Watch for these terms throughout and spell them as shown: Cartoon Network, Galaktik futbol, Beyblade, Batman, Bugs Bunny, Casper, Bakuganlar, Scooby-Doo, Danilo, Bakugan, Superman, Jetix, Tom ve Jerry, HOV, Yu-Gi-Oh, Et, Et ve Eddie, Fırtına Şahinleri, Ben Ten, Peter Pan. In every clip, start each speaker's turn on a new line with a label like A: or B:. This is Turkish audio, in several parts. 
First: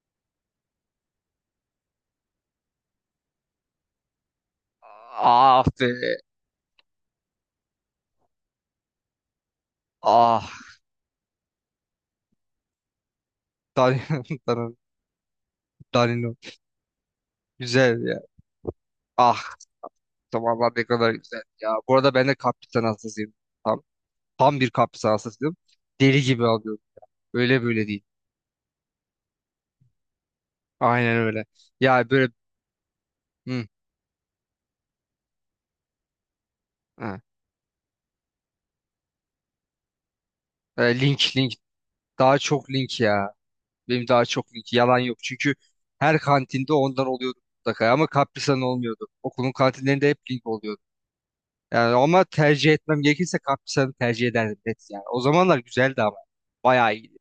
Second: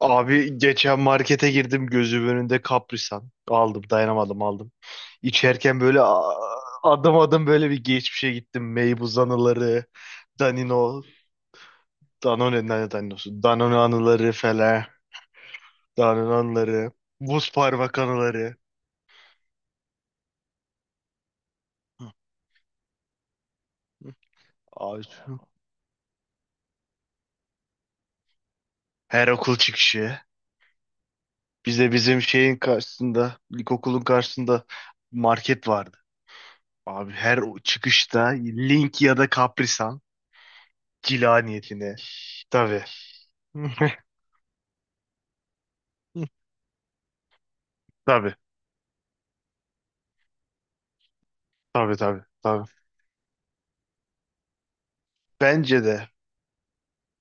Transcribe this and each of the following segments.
A: Abi, geçen markete girdim, gözümün önünde Kaprisan. Aldım, dayanamadım aldım.
B: Ah
A: İçerken
B: be.
A: böyle aa, adım adım böyle bir geçmişe gittim. Meybuz anıları,
B: Ah.
A: Danino, Danone, ne Danino'su? Danone
B: Danilo.
A: anıları
B: Danilo.
A: falan. Danone
B: Danilo.
A: anıları, buz parmak
B: Güzel ya.
A: anıları.
B: Ah. Zamanlar ne kadar güzel ya. Bu
A: Hı.
B: arada ben de kaptan hastasıyım. Tam, tam bir
A: Abi,
B: kaptan hastasıyım. Deli gibi alıyorum. Öyle böyle değil.
A: her okul çıkışı.
B: Aynen öyle.
A: Bize
B: Ya
A: bizim
B: böyle,
A: şeyin karşısında,
B: hı,
A: ilkokulun karşısında market vardı. Abi,
B: ha.
A: her o çıkışta Link ya da Kaprisan
B: E, link
A: cila
B: link.
A: niyetine.
B: Daha çok
A: Tabii.
B: link ya. Benim daha çok link. Yalan yok. Çünkü her kantinde ondan oluyordu mutlaka. Ama
A: Tabii,
B: Kaprisa'nın olmuyordu. Okulun kantinlerinde hep link oluyordu. Yani
A: tabii,
B: ama
A: tabii, tabii.
B: tercih etmem gerekirse Kaptisan'ı tercih ederdim, net yani. O zamanlar
A: Bence
B: güzeldi
A: de
B: ama. Bayağı iyiydi.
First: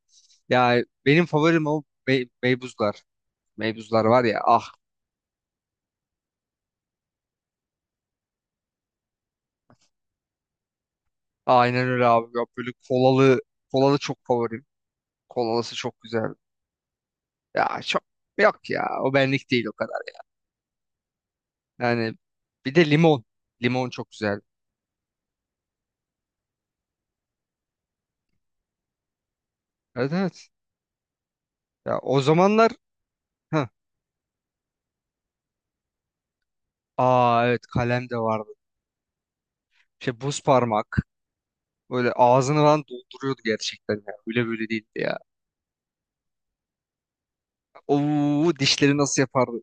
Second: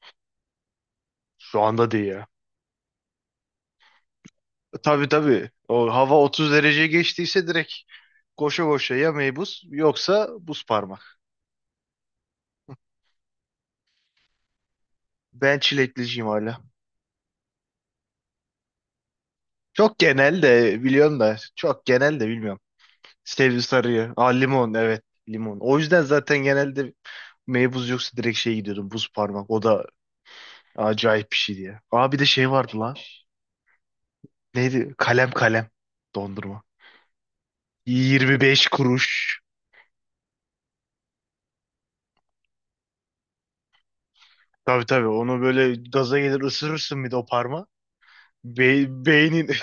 B: Ya benim
A: şu
B: favorim o
A: anda değil ya.
B: Meybuzlar. Meybuzlar var ya, ah.
A: Tabii, tabii. O hava 30 derece geçtiyse direkt koşa koşa, ya meybuz yoksa buz parmak.
B: Aynen öyle abi. Ya böyle kolalı, kolalı çok favorim.
A: Ben
B: Kolalısı çok
A: çilekliciyim
B: güzel.
A: hala.
B: Ya çok, yok ya. O benlik değil o
A: Çok
B: kadar.
A: genel de biliyorum, da çok
B: Yani
A: genel de bilmiyorum.
B: bir de limon.
A: Sevdi
B: Limon çok
A: sarıyı. Aa,
B: güzel.
A: limon, evet, limon. O yüzden zaten genelde meybuz yoksa direkt şey gidiyordum, buz parmak. O da
B: Evet, evet.
A: acayip bir şey diye.
B: Ya
A: Aa, bir
B: o
A: de şey
B: zamanlar,
A: vardı lan.
B: heh.
A: Neydi? Kalem kalem dondurma.
B: Aa evet, kalem de vardı.
A: 25 kuruş.
B: Şey, buz parmak. Böyle ağzını falan dolduruyordu gerçekten ya. Öyle böyle
A: Tabii,
B: değildi
A: tabii,
B: ya.
A: onu böyle gaza gelir ısırırsın bir de o parma.
B: Oo,
A: Be
B: dişleri nasıl
A: beynin
B: yapardı?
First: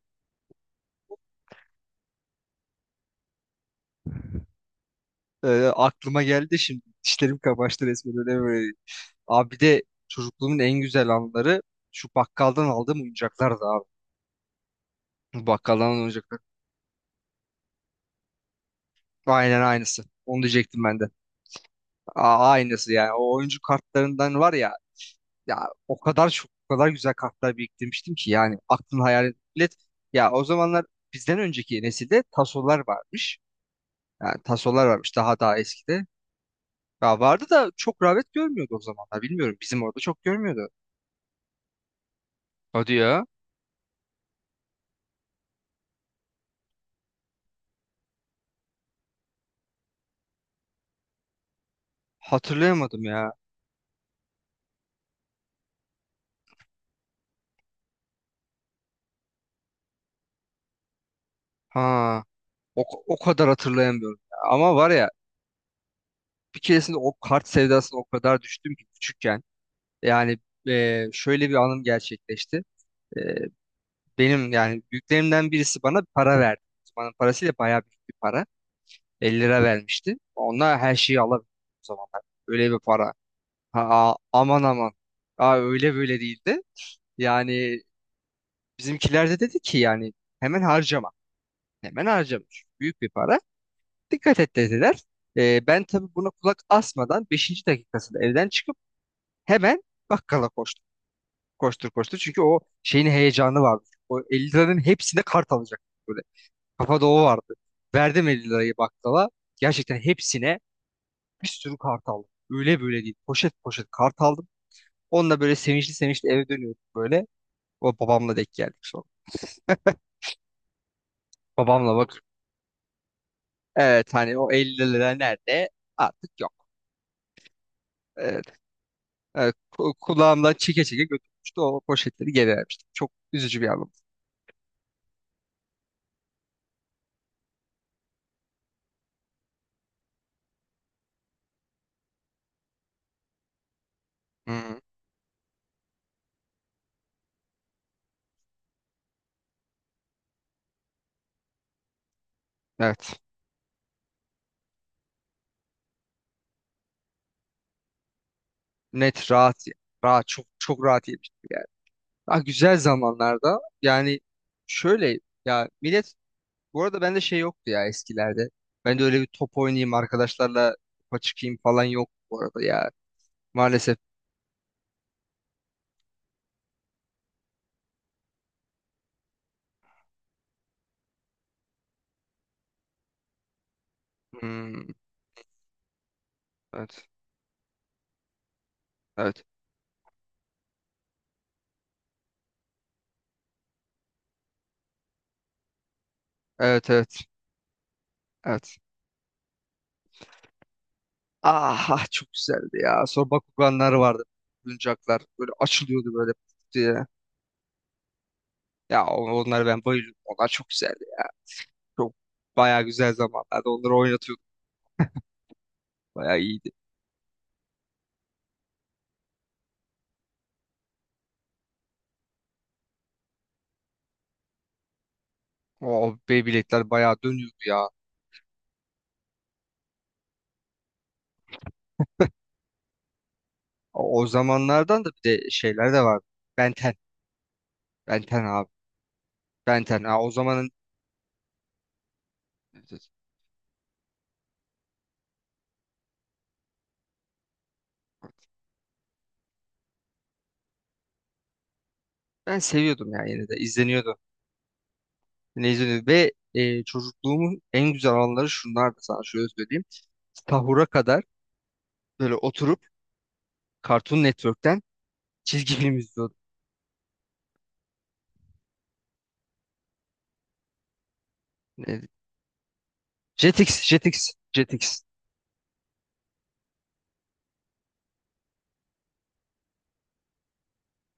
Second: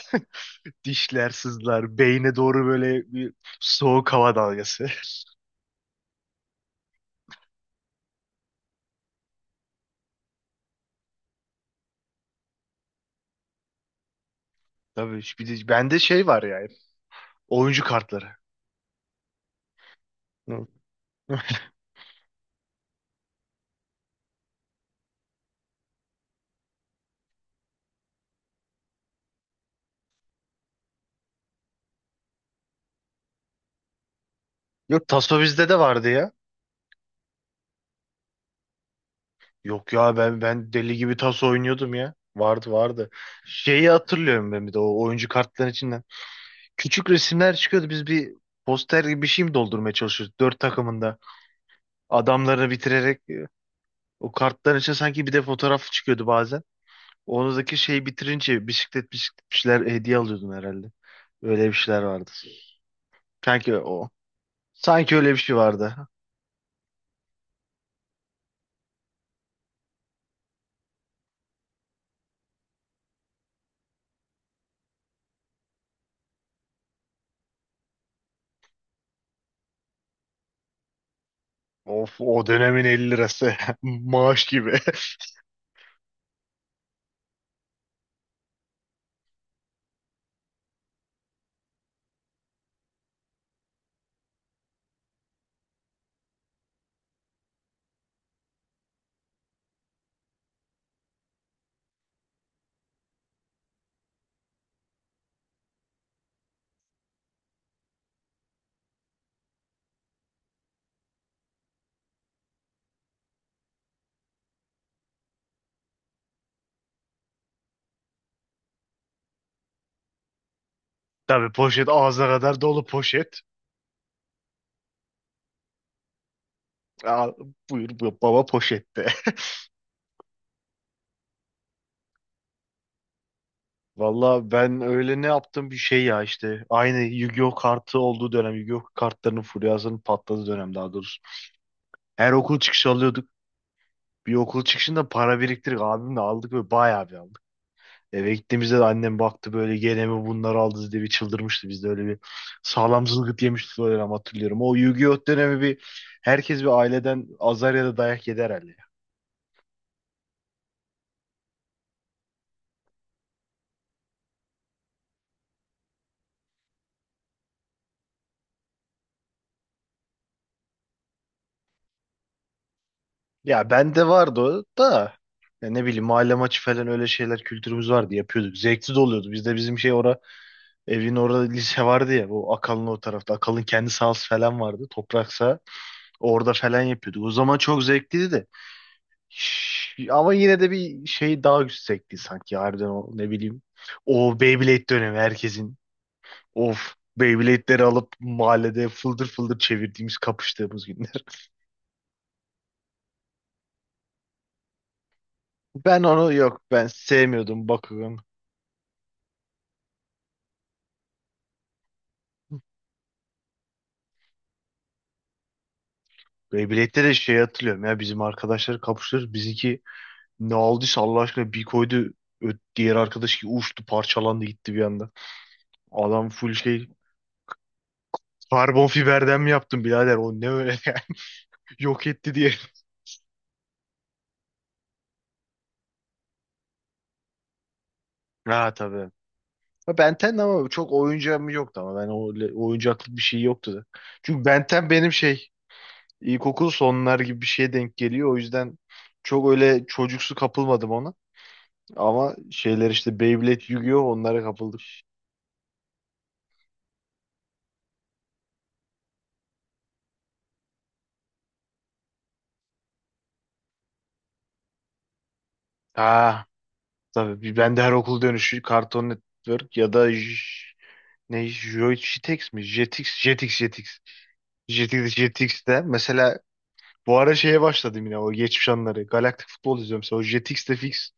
A: dişler sızlar. Beyne doğru böyle bir soğuk hava dalgası.
B: Ee, Aklıma geldi şimdi. Dişlerim kamaştı resmen, öyle böyle. Abi bir de çocukluğumun en güzel anları şu bakkaldan aldığım oyuncaklardı abi.
A: Tabii,
B: Bu
A: bir de
B: bakkaldan
A: bende
B: aldığım
A: şey
B: oyuncaklar.
A: var yani. Oyuncu kartları.
B: Aynen aynısı. Onu
A: Hı.
B: diyecektim ben de. Aa, aynısı yani. O oyuncu kartlarından var ya, ya o kadar çok, o kadar güzel kartlar biriktirmiştim ki yani, aklın hayal et. Ya o zamanlar bizden önceki nesilde tasolar varmış. Yani tasolar
A: Yok,
B: varmış daha
A: taso
B: daha
A: bizde de
B: eskide.
A: vardı ya.
B: Ya vardı da çok rağbet görmüyordu o zamanlar. Bilmiyorum, bizim
A: Yok
B: orada
A: ya,
B: çok
A: ben
B: görmüyordu.
A: ben deli gibi taso oynuyordum ya. Vardı,
B: Hadi
A: vardı.
B: ya.
A: Şeyi hatırlıyorum ben bir de o oyuncu kartların içinden. Küçük resimler çıkıyordu. Biz bir poster gibi bir şey mi doldurmaya çalışıyoruz? Dört takımında adamları
B: Hatırlayamadım
A: bitirerek.
B: ya.
A: O kartların içine sanki bir de fotoğraf çıkıyordu bazen. Oradaki şeyi bitirince bisiklet bisiklet bir şeyler hediye alıyordun herhalde. Öyle bir şeyler
B: Ha.
A: vardı.
B: O kadar
A: Sanki o.
B: hatırlayamıyorum ya. Ama var ya,
A: Sanki öyle bir şey vardı.
B: bir keresinde o kart sevdasına o kadar düştüm ki küçükken. Yani, şöyle bir anım gerçekleşti. E, Benim yani büyüklerimden birisi bana para verdi. O bana parasıyla bayağı büyük bir para. 50 lira vermişti. Onunla her şeyi alabiliyordum o
A: Of,
B: zamanlar.
A: o
B: Öyle bir
A: dönemin 50
B: para.
A: lirası.
B: Ha,
A: Maaş
B: aman
A: gibi.
B: aman. Aa, öyle böyle değildi. Yani bizimkiler de dedi ki yani hemen harcama. Hemen harcama. Çünkü büyük bir para. Dikkat et, dediler. Ben tabii buna kulak asmadan beşinci dakikasında evden çıkıp hemen bakkala koştum. Koştur koştur. Çünkü o şeyin heyecanı vardı. O 50 liranın hepsine kart alacak. Böyle kafa doğu vardı. Verdim 50 lirayı bakkala. Gerçekten hepsine bir sürü kart aldım. Öyle böyle değil. Poşet poşet kart aldım. Onunla böyle sevinçli sevinçli eve dönüyorduk böyle. O babamla denk geldik sonra.
A: Tabii, poşet,
B: Babamla,
A: ağzına kadar dolu poşet.
B: evet, hani o 50 lira nerede, artık yok.
A: Aa, buyur
B: Evet,
A: baba, poşette.
B: evet, kulağımdan çeke çeke götürmüştü, o poşetleri geri vermiştim. Çok üzücü bir anım.
A: Valla ben öyle ne yaptım bir şey ya işte. Aynı Yu-Gi-Oh kartı olduğu dönem. Yu-Gi-Oh kartlarının furyasının patladığı dönem daha doğrusu. Her okul çıkışı alıyorduk. Bir okul
B: Hı,
A: çıkışında para biriktirdik. Abimle aldık ve bayağı bir aldık. Eve gittiğimizde de annem baktı böyle, gene mi bunları aldınız diye bir çıldırmıştı. Biz de öyle bir sağlam
B: evet,
A: zılgıt yemiştik o dönem, hatırlıyorum. O Yu-Gi-Oh dönemi bir, herkes bir aileden azar ya da dayak yedi herhalde. Ya
B: net rahat ya. Rahat, çok çok rahat yemiştim yani. Ah güzel zamanlarda yani, şöyle, ya millet, bu arada bende şey yoktu ya eskilerde. Ben de öyle bir top oynayayım arkadaşlarla, topa çıkayım falan yok bu arada ya.
A: Ya
B: Maalesef.
A: bende vardı o da, ya ne bileyim, mahalle maçı falan, öyle şeyler, kültürümüz vardı, yapıyorduk. Zevkli de oluyordu. Bizde bizim şey ora, evin orada lise vardı ya, bu Akalın, o tarafta. Akalın kendi sahası falan vardı.
B: Hmm,
A: Toprak saha. Orada falan
B: evet,
A: yapıyorduk. O zaman çok zevkliydi de.
B: evet,
A: Ama yine de bir şey daha yüksekti sanki, harbiden, o ne bileyim. O Beyblade dönemi herkesin.
B: evet,
A: Of,
B: evet,
A: Beyblade'leri alıp
B: evet.
A: mahallede fıldır fıldır çevirdiğimiz, kapıştığımız günler.
B: Ah, ah, çok güzeldi ya. Sonra Bakuganlar vardı. Oyuncaklar böyle
A: Ben
B: açılıyordu böyle
A: onu, yok, ben
B: diye.
A: sevmiyordum Bakugan.
B: Ya onları ben bayılıyordum. Onlar çok güzeldi ya. Çok bayağı güzel zamanlarda onları oynatıyorduk. Bayağı iyiydi.
A: Beyblade'de de şey hatırlıyorum ya, bizim arkadaşları kapıştırır. Bizimki ne aldıysa, Allah aşkına, bir koydu. Diğer arkadaş ki uçtu, parçalandı, gitti bir anda.
B: O
A: Adam full şey,
B: Beyblade'ler bayağı dönüyordu ya.
A: karbon fiberden mi yaptın birader, o ne öyle yok etti diye.
B: O zamanlardan da bir de şeyler de vardı. Ben Ten. Ben Ten abi.
A: Ha, tabii.
B: Ben
A: Ha,
B: Ten. Ha, o
A: Benten de, ama
B: zamanın.
A: çok oyuncağım yoktu ama ben o,
B: Evet, evet.
A: oyuncaklık bir şey yoktu da. Çünkü Benten benim şey, ilkokul sonlar gibi bir şeye denk geliyor. O yüzden çok öyle çocuksu kapılmadım ona. Ama
B: Ben
A: şeyler
B: seviyordum
A: işte,
B: ya, yine de
A: Beyblade, Yu-Gi-Oh,
B: izleniyordu.
A: onlara kapıldım.
B: Yine izleniyordu. Ve çocukluğumun en güzel anları şunlardı, sana şöyle söyleyeyim. Sahura kadar böyle oturup Cartoon Network'ten çizgi film izliyordum.
A: Ha, tabii ben de her okul dönüşü Cartoon Network ya da ne,
B: Ne-
A: Jetix mi? Jetix, Jetix,
B: Jetix,
A: Jetix.
B: Jetix, Jetix.
A: Jetix, Jetix'te mesela, bu ara şeye başladım yine, o geçmiş anları. Galaktik futbol izliyorum. Mesela o Jetix'te fix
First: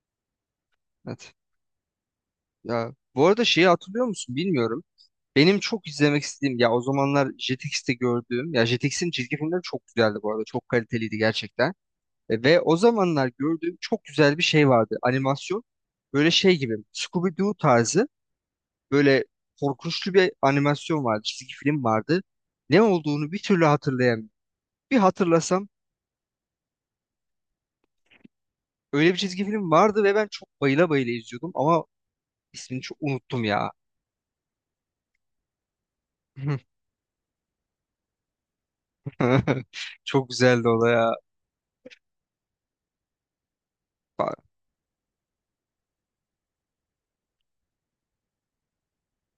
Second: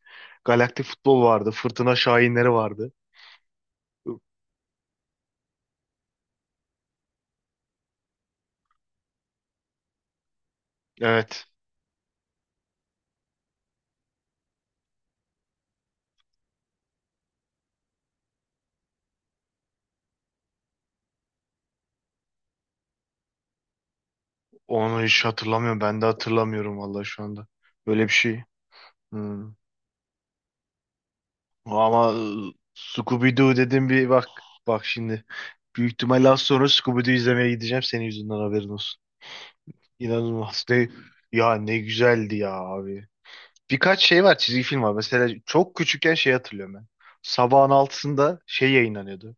A: Galaktik futbol
B: Evet.
A: vardı. Fırtına Şahinleri vardı.
B: Ya bu arada şeyi hatırlıyor musun bilmiyorum. Benim çok izlemek istediğim ya o zamanlar Jetix'te gördüğüm, ya Jetix'in çizgi filmleri çok güzeldi bu arada. Çok kaliteliydi
A: Evet.
B: gerçekten. Ve o zamanlar gördüğüm çok güzel bir şey vardı. Animasyon. Böyle şey gibi, Scooby-Doo tarzı böyle korkunçlu bir animasyon vardı. Çizgi film vardı. Ne olduğunu bir türlü hatırlayamıyorum. Bir
A: Onu hiç
B: hatırlasam,
A: hatırlamıyorum. Ben de hatırlamıyorum vallahi şu anda. Böyle bir şey.
B: öyle bir çizgi
A: Hmm.
B: film vardı ve ben çok bayıla bayıla izliyordum ama,
A: Ama
B: İsmini çok unuttum
A: Scooby-Doo
B: ya.
A: dedim, bir bak. Bak şimdi. Büyük ihtimalle az sonra Scooby-Doo izlemeye gideceğim. Senin yüzünden, haberin olsun.
B: Çok
A: İnanılmaz.
B: güzeldi o da
A: Ne,
B: ya.
A: ya ne güzeldi ya abi. Birkaç şey
B: Ba-
A: var, çizgi film var. Mesela çok küçükken şey hatırlıyorum ben. Sabahın altısında şey yayınlanıyordu.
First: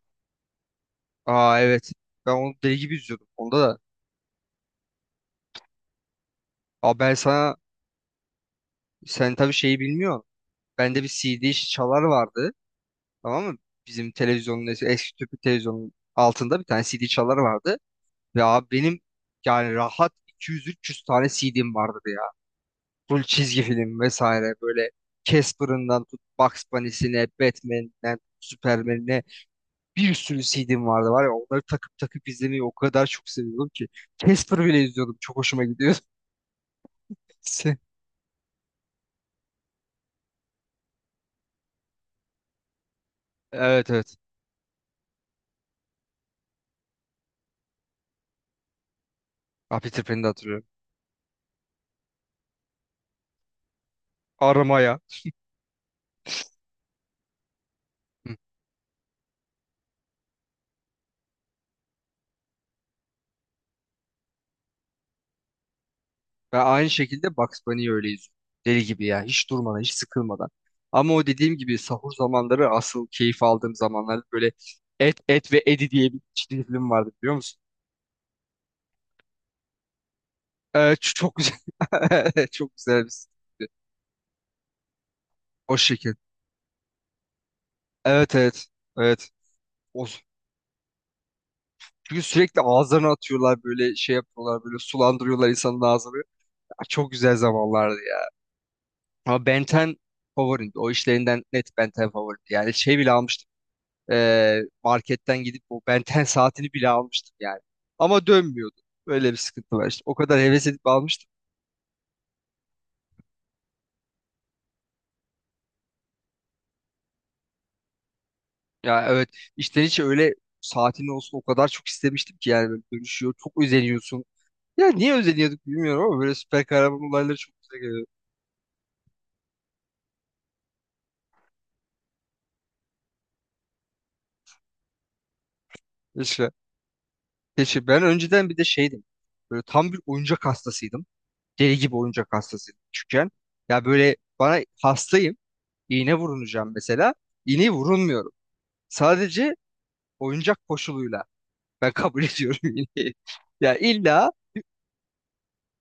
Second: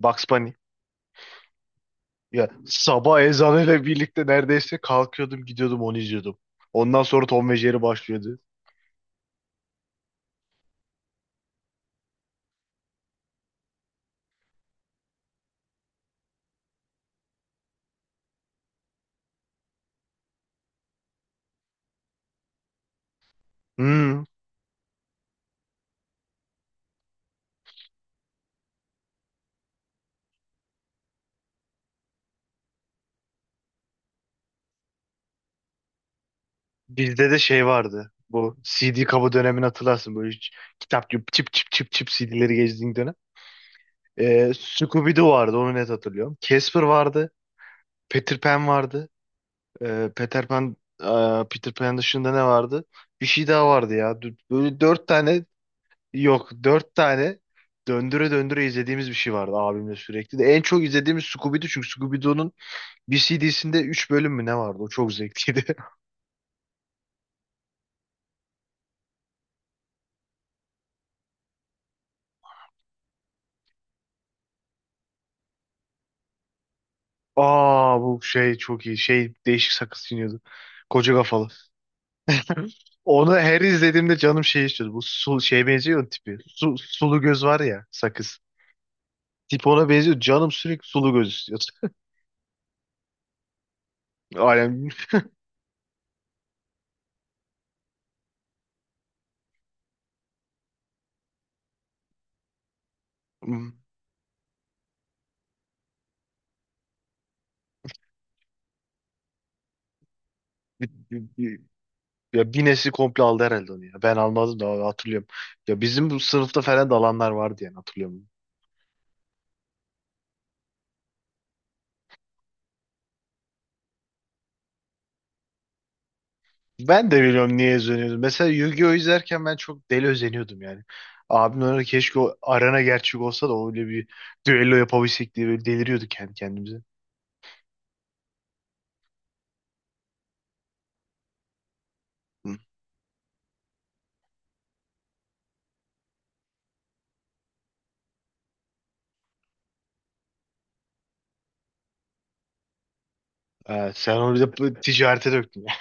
A: Bugs Bunny.
B: Aa evet. Ben
A: Ya
B: onu deli gibi
A: sabah
B: izliyordum. Onda da.
A: ezanıyla birlikte neredeyse kalkıyordum, gidiyordum, onu izliyordum.
B: Aa
A: Ondan
B: ben
A: sonra Tom
B: sana,
A: ve Jerry başlıyordu.
B: sen tabii şeyi bilmiyorsun. Bende bir CD çalar vardı. Tamam mı? Bizim televizyonun eski tüplü televizyonun altında bir tane CD çalar vardı. Ve abi benim yani rahat 200 300 tane CD'm vardı ya. Full çizgi film
A: Hmm,
B: vesaire, böyle Casper'ından tut Bugs Bunny'sine, Batman'den Superman'ine, bir sürü CD'm vardı var ya, onları takıp takıp izlemeyi o kadar çok seviyordum ki. Casper bile izliyordum. Çok hoşuma gidiyordu.
A: bizde de şey vardı. Bu CD kabı dönemini hatırlarsın. Böyle hiç kitap gibi çip çip çip çip CD'leri gezdiğin dönem.
B: Evet, evet.
A: Scooby-Doo vardı, onu net hatırlıyorum. Casper vardı. Peter Pan vardı.
B: Ah, Peter
A: Ee,
B: Pan'i de
A: Peter
B: hatırlıyorum.
A: Pan, e, Peter Pan dışında ne vardı? Bir şey daha vardı ya. Dü- Böyle
B: Aramaya.
A: dört tane, yok, dört tane döndüre
B: Hı.
A: döndüre izlediğimiz bir şey vardı abimle sürekli. De en çok izlediğimiz Scooby-Doo, çünkü Scooby-Doo'nun bir CD'sinde 3 bölüm mü ne vardı? O çok zevkliydi.
B: Ve aynı şekilde Bugs Bunny'i öyle izliyorum. Deli gibi ya. Hiç durmadan, hiç sıkılmadan. Ama o dediğim gibi sahur zamanları asıl keyif aldığım zamanlar, böyle Et, Et ve Eddie diye bir çizgi film vardı biliyor musun?
A: Aa, bu şey çok iyi. Şey, değişik sakız çiğniyordu.
B: Evet,
A: Koca
B: çok
A: kafalı.
B: güzel. Çok güzel.
A: Onu her izlediğimde canım şey istiyordu. Bu şeye
B: O
A: benziyor ya,
B: şekil.
A: tipi. Sulu göz var ya,
B: Evet,
A: sakız.
B: evet. Evet.
A: Tip ona
B: O,
A: benziyor. Canım sürekli sulu göz istiyordu.
B: çünkü sürekli ağızlarına atıyorlar böyle, şey yapıyorlar böyle, sulandırıyorlar insanın ağzını. Ya çok güzel zamanlardı ya. Ama Ben 10 favorimdi. O işlerinden net Ben 10 favorimdi. Yani şey bile almıştım.
A: Alem.
B: Marketten gidip o Ben 10 saatini bile almıştım yani. Ama dönmüyordu. Öyle bir sıkıntı var işte. O kadar heves edip
A: Bir, bir,
B: almıştım.
A: bir- ya bir nesli komple aldı herhalde onu ya. Ben almadım da hatırlıyorum. Ya bizim bu sınıfta falan da alanlar vardı, yani hatırlıyorum.
B: Ya evet, içten içe öyle, saatin olsun o kadar çok istemiştim ki yani, böyle dönüşüyor. Çok özeniyorsun. Ya niye özeniyorduk bilmiyorum ama böyle süper kahraman
A: Ben de
B: olayları çok
A: biliyorum niye
B: güzel
A: özeniyordum. Mesela Yu-Gi-Oh izlerken ben çok deli özeniyordum yani. Abim öyle, keşke o arena gerçek olsa da öyle bir düello yapabilsek diye böyle deliriyorduk kendi
B: geliyor.
A: kendimize.
B: Keşke ben önceden bir de şeydim. Böyle tam bir oyuncak hastasıydım. Deli gibi oyuncak
A: Hı.
B: hastasıydım küçükken. Ya böyle bana hastayım. İğne vurulacağım mesela. İğneyi vurulmuyorum. Sadece oyuncak koşuluyla. Ben kabul ediyorum iğneyi. Ya
A: Evet, sen
B: illa,
A: onu bir de bu ticarete döktün ya.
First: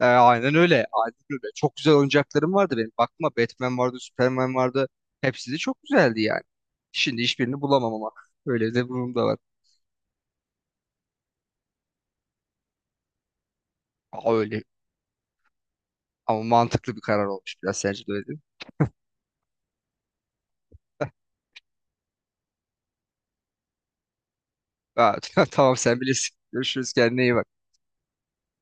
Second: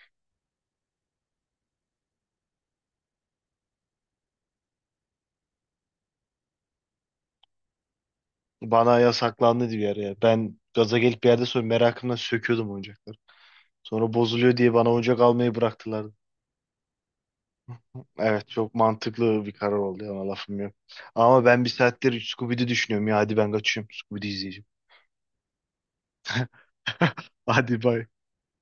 B: aynen öyle. Aynen öyle. Çok güzel oyuncaklarım vardı benim. Bakma, Batman vardı, Superman vardı. Hepsi de çok güzeldi yani. Şimdi hiçbirini bulamam ama. Öyle de
A: Bana
B: bir da var.
A: yasaklandı bir ara ya. Ben gaza gelip bir yerde, sonra merakımdan söküyordum oyuncakları. Sonra
B: Aa,
A: bozuluyor
B: öyle.
A: diye bana oyuncak almayı bıraktılar.
B: Ama mantıklı bir karar olmuş biraz. Sence de öyle değil mi?
A: Evet, çok mantıklı bir karar oldu, ona lafım yok. Ama ben bir saattir Scooby-Doo düşünüyorum ya, hadi ben kaçıyorum, Scooby-Doo izleyeceğim.
B: Aa, tamam sen bilirsin. Görüşürüz, kendine iyi bak.
A: Hadi, bay.